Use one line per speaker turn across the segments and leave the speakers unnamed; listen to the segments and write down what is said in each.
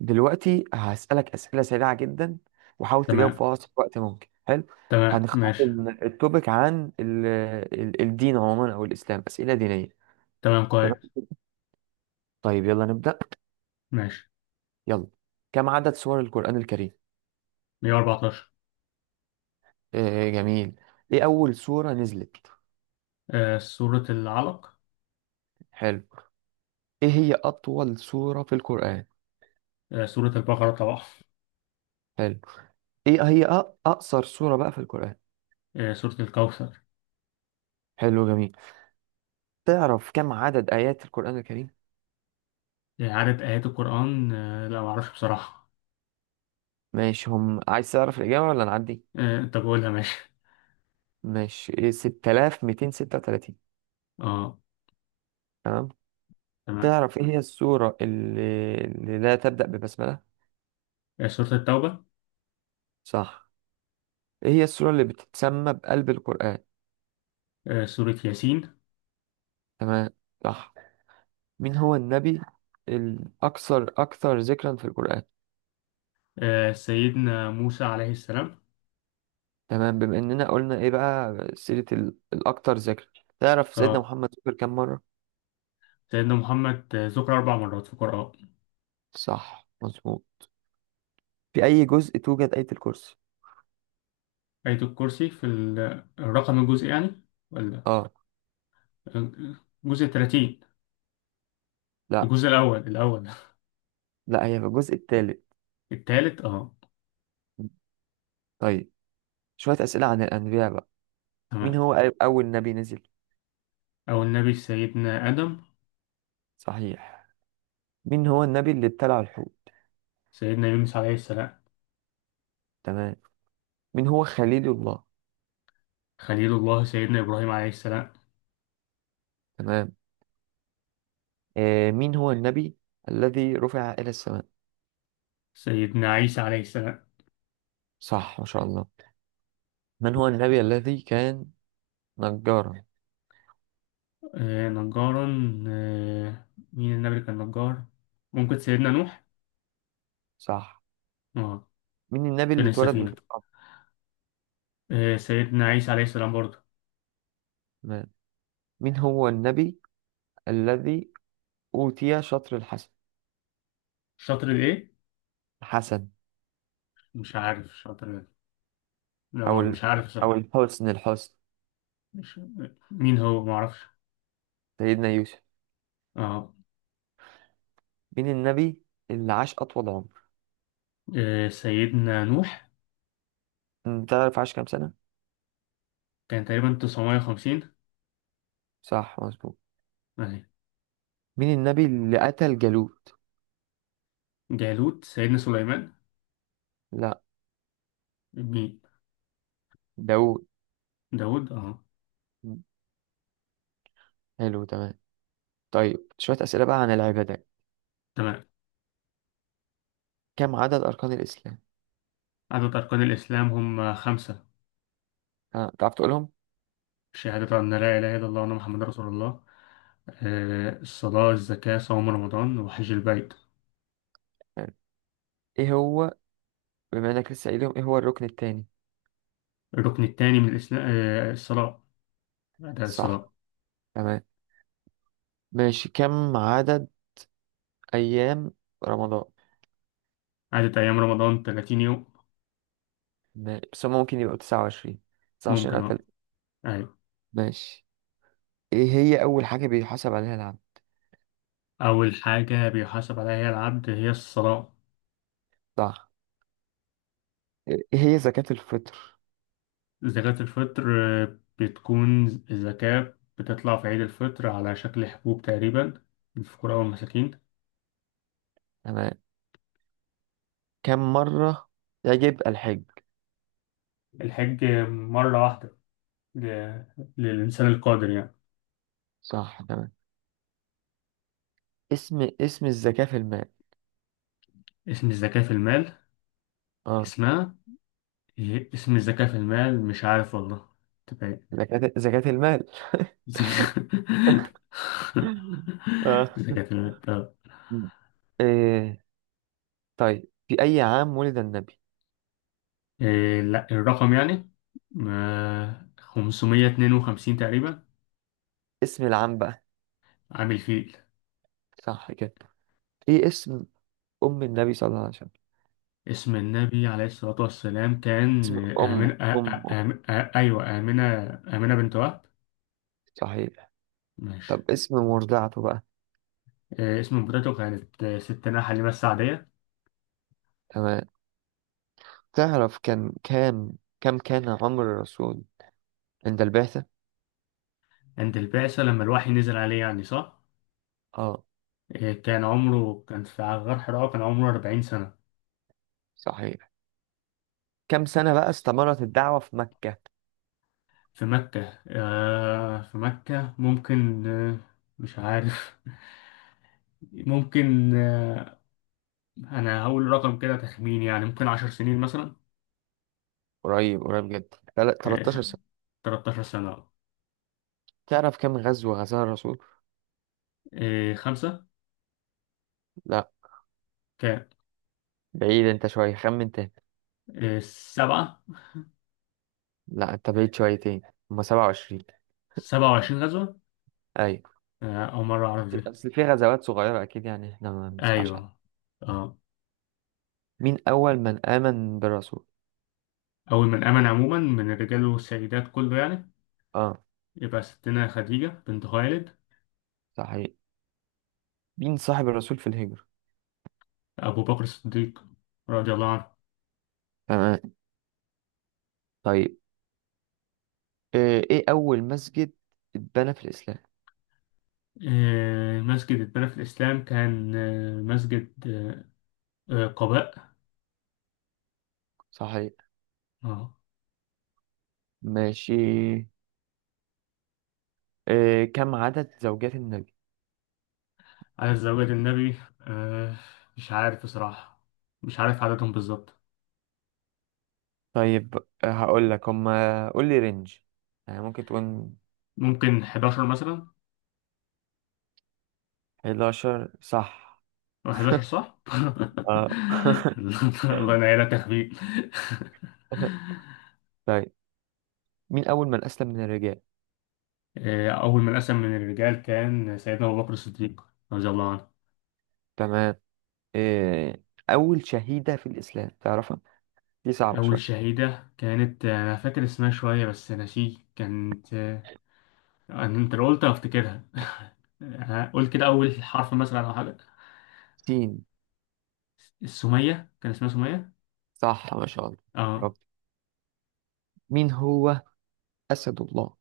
دلوقتي هسألك أسئلة سريعة جدا، وحاول تجاوب
تمام.
في أقصر وقت ممكن. حلو.
تمام،
هنختار
ماشي.
التوبيك عن الدين عموما، أو الإسلام، أسئلة دينية.
تمام،
تمام.
كويس.
طيب يلا نبدأ.
ماشي.
يلا. كم عدد سور القرآن الكريم؟
114.
آه جميل. إيه أول سورة نزلت؟
آه، سورة العلق.
حلو. إيه هي أطول سورة في القرآن؟
آه، سورة البقرة طبعا.
حلو. إيه هي أقصر سورة بقى في القرآن؟
آه، سورة الكوثر.
حلو جميل. تعرف كم عدد آيات القرآن الكريم؟
آه، عدد آيات القرآن، لا معرفش بصراحة.
ماشي. هم عايز تعرف الإجابة ولا نعدي؟
آه، أنت بقولها ماشي.
ماشي، 6236.
اه.
تمام.
تمام.
تعرف ايه هي السورة اللي لا تبدأ ببسملة؟
آه، سورة التوبة.
صح. ايه هي السورة اللي بتتسمى بقلب القرآن؟
آه، سورة ياسين.
تمام، صح. مين هو النبي الأكثر ذكرا في القرآن؟
آه، سيدنا موسى عليه السلام.
تمام. بما إننا قلنا ايه بقى سيرة الأكثر ذكر، تعرف سيدنا
اه،
محمد ذكر كم مرة؟
سيدنا محمد ذكر أربع مرات في القرآن.
صح مظبوط. في أي جزء توجد آية الكرسي؟
آية الكرسي في الرقم الجزء يعني؟ ولا
اه.
الجزء 30؟
لا
الجزء الأول.
لا، هي في الجزء الثالث.
التالت، اه.
طيب شوية أسئلة عن الأنبياء بقى. مين
تمام.
هو أول نبي نزل؟
أو النبي سيدنا آدم.
صحيح. مين هو النبي اللي ابتلع الحوت؟
سيدنا يونس عليه السلام.
تمام. مين هو خليل الله؟
خليل الله سيدنا إبراهيم عليه السلام.
تمام. آه، مين هو النبي الذي رفع إلى السماء؟
سيدنا عيسى عليه السلام.
صح، ما شاء الله. من هو النبي الذي كان نجارا؟
آه، نجارا. آه مين النبي اللي كان نجار؟ ممكن سيدنا نوح.
صح.
اه.
مين النبي اللي
كان
اتولد من
السفينة.
الأرض؟
آه، سيدنا عيسى عليه السلام برضه.
تمام. مين هو النبي الذي أوتي شطر الحسن
شاطر الإيه؟
الحسن؟
مش عارف شاطر إيه. لا،
أو
مش
ال...
عارف
أو
صراحة.
الحسن الحسن؟
مش مين هو معرفش.
سيدنا يوسف.
اه.
مين النبي اللي عاش أطول عمر؟
آه، سيدنا نوح.
أنت تعرف عاش كام سنة؟
كان تقريبا 950.
صح مظبوط.
أهي.
مين النبي اللي قتل جالوت؟
جالوت سيدنا سليمان.
لا،
مين؟
داوود.
داود، اه.
حلو تمام. طيب شوية أسئلة بقى عن العبادات.
تمام.
كم عدد أركان الإسلام؟
عدد أركان الإسلام هم خمسة.
ها، تعرف تقولهم؟
شهادة أن لا إله إلا الله وأن محمد رسول الله. آه، الصلاة، الزكاة، صوم رمضان، وحج البيت.
حلو. إيه هو، بما إنك لسه قايلهم، إيه هو الركن التاني؟
الركن الثاني من الإسلام، الصلاة، أداء
صح
الصلاة.
تمام. ماشي. كم عدد أيام رمضان؟
عدد أيام رمضان 30 يوم.
بس هما ممكن يبقوا 29. 29
ممكن
قتل.
أه أيوة.
ماشي. إيه هي أول حاجة بيحاسب عليها العبد؟
أول حاجة بيحاسب عليها العبد هي الصلاة.
صح. إيه هي زكاة الفطر؟
زكاة الفطر بتكون، الزكاة بتطلع في عيد الفطر على شكل حبوب تقريبا، للفقراء والمساكين.
تمام. كم مرة يجب الحج؟
الحج مرة واحدة، ل- للإنسان القادر يعني.
صح تمام. اسم الزكاة في المال.
اسم الزكاة في المال؟
اه.
اسمها إيه؟ اسم الزكاة في المال مش عارف والله. تبقى إيه؟
زكاة المال. اه.
زكاة في المال، طب.
م. إيه. طيب في أي عام ولد النبي؟
إيه؟ لا، الرقم يعني، ما 552 تقريبا.
اسم العام بقى.
عامل فيل.
صح كده. ايه اسم أم النبي صلى الله عليه وسلم؟
اسم النبي عليه الصلاة والسلام كان
اسم أمه
آمنة.
أمه
أيوه، آمنة. آمنة بنت وهب.
صحيح.
ماشي.
طب اسم مرضعته بقى.
إيه اسم مرته؟ كانت ست نحل مسة عادية.
تمام. تعرف كان كام كم كان عمر الرسول عند البعثة؟
عند البعثة لما الوحي نزل عليه يعني، صح؟
اه.
آه، كان في غار حراء، كان عمره 40 سنة.
صحيح. كم سنة بقى استمرت الدعوة في مكة؟
في مكة. في مكة ممكن، مش عارف. ممكن. أنا هقول رقم كده، تخمين يعني، ممكن 10 سنين مثلا.
قريب قريب جدا. 13
آه،
سنة.
13 سنة.
تعرف كم غزوة غزاها الرسول؟
آه، خمسة.
لا،
كام؟
بعيد انت شوية، خمن.
آه، سبعة.
لا، انت بعيد شويتين. هما 27.
27 غزوة.
ايوه.
آه، أول مرة أعرف دي.
اصل في غزوات صغيرة اكيد، يعني احنا ما بنسمعش عنها.
أيوه أه
مين اول من امن بالرسول؟
أول من آمن عموما من الرجال والسيدات كله يعني،
اه.
يبقى ستنا خديجة بنت خويلد.
صحيح. مين صاحب الرسول في الهجرة؟
أبو بكر الصديق رضي الله عنه.
تمام. طيب آه، ايه اول مسجد اتبنى في الاسلام؟
آه، مسجد اتبنى في الإسلام كان مسجد، قباء.
صحيح.
اه.
ماشي. آه، كم عدد زوجات النبي؟
على زواج النبي، آه، مش عارف بصراحة، مش عارف عددهم بالظبط.
طيب آه، هقول لك هما، قول لي رينج، يعني ممكن تقول.
ممكن 11 مثلا.
11 صح.
أو 11 صح؟
اه.
الله ينعينا تخبيء.
طيب مين اول من اسلم من الرجال؟
آه، أول من أسلم من الرجال كان سيدنا أبو بكر الصديق رضي الله عنه.
تمام. آه، أول شهيدة في الإسلام تعرفها؟ دي صعبة
أول
شوية.
شهيدة كانت، أنا فاكر اسمها شوية بس ناسيه كانت. انت لو قلت هفتكرها. قول كده، اول حرف مثلا او حاجه.
سين.
السميه، كان اسمها سميه.
صح، ما شاء الله.
اه.
برافو. مين هو أسد الله؟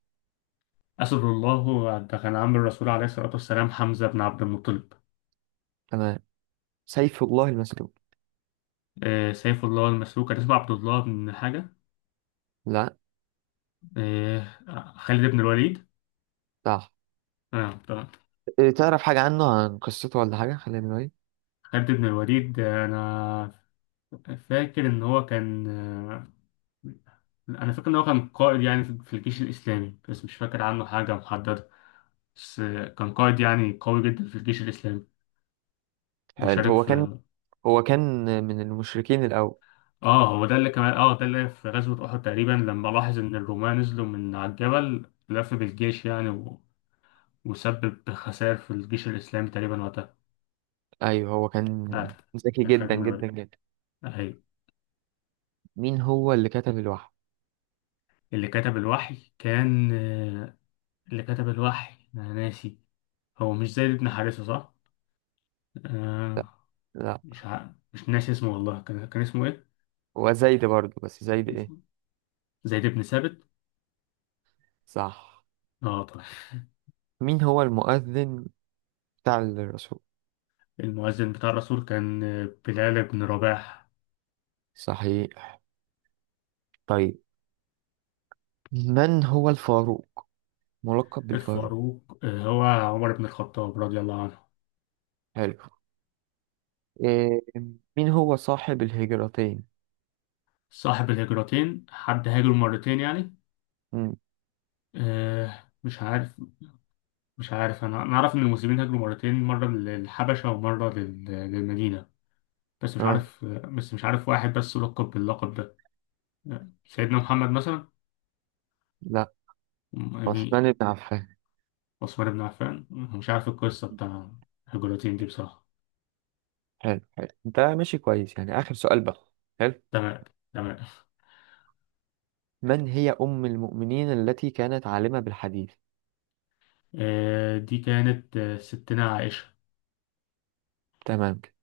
اسد الله ده كان عم الرسول عليه الصلاه والسلام حمزه بن عبد المطلب.
تمام. سيف الله المسلول.
آه، سيف الله المسلوك كان اسمه عبد الله بن حاجه.
لا.
آه. خالد بن الوليد.
صح.
اه، طبعا.
آه، تعرف حاجة عنه، عن قصته ولا حاجة؟ خلينا نقول.
خالد بن الوليد، انا فاكر ان هو كان، انا فاكر ان هو كان قائد يعني، في الجيش الاسلامي، بس مش فاكر عنه حاجه محدده. بس كان قائد يعني، قوي جدا في الجيش الاسلامي،
حلو.
وشارك
هو كان
في،
هو كان من المشركين الأول.
اه، هو ده اللي كمان، ده اللي في غزوة أحد تقريبا، لما لاحظ إن الرومان نزلوا من على الجبل، لف بالجيش يعني، و... وسبب خسائر في الجيش الإسلامي تقريبا وقتها.
أيوه، هو كان
آه.
ذكي
كان خالد
جدا
بن
جدا
الوليد،
جدا.
أهي.
مين هو اللي كتب الوحي؟
اللي كتب الوحي كان، اللي كتب الوحي أنا ناسي. هو مش زيد بن حارثة، صح؟
لا
آه.
لا،
مش ناسي اسمه والله. كان اسمه إيه؟
هو زيد برضه، بس زيد إيه؟
زيد بن ثابت.
صح.
اه، طبعا.
مين هو المؤذن بتاع الرسول؟
المؤذن بتاع الرسول كان بلال بن رباح.
صحيح. طيب من هو الفاروق، ملقب بالفاروق؟
الفاروق، هو عمر بن الخطاب رضي الله عنه.
حلو. إيه، مين هو صاحب الهجرتين؟
صاحب الهجرتين، حد هاجر مرتين يعني؟
مم.
آه، مش عارف. مش عارف، انا اعرف ان المسلمين هاجروا مرتين، مره للحبشه ومره للمدينه. بس مش
اه
عارف، واحد بس لقب باللقب ده. آه، سيدنا محمد مثلا،
لا.
يعني.
عثمان بن عفان.
عثمان بن عفان، مش عارف القصه بتاع الهجرتين دي بصراحه.
حلو. حلو ده، ماشي كويس يعني. آخر سؤال بقى. حلو.
تمام، تمام.
من هي أم المؤمنين التي كانت عالمة بالحديث؟
آه، دي كانت، ستنا عائشه.
تمام كده.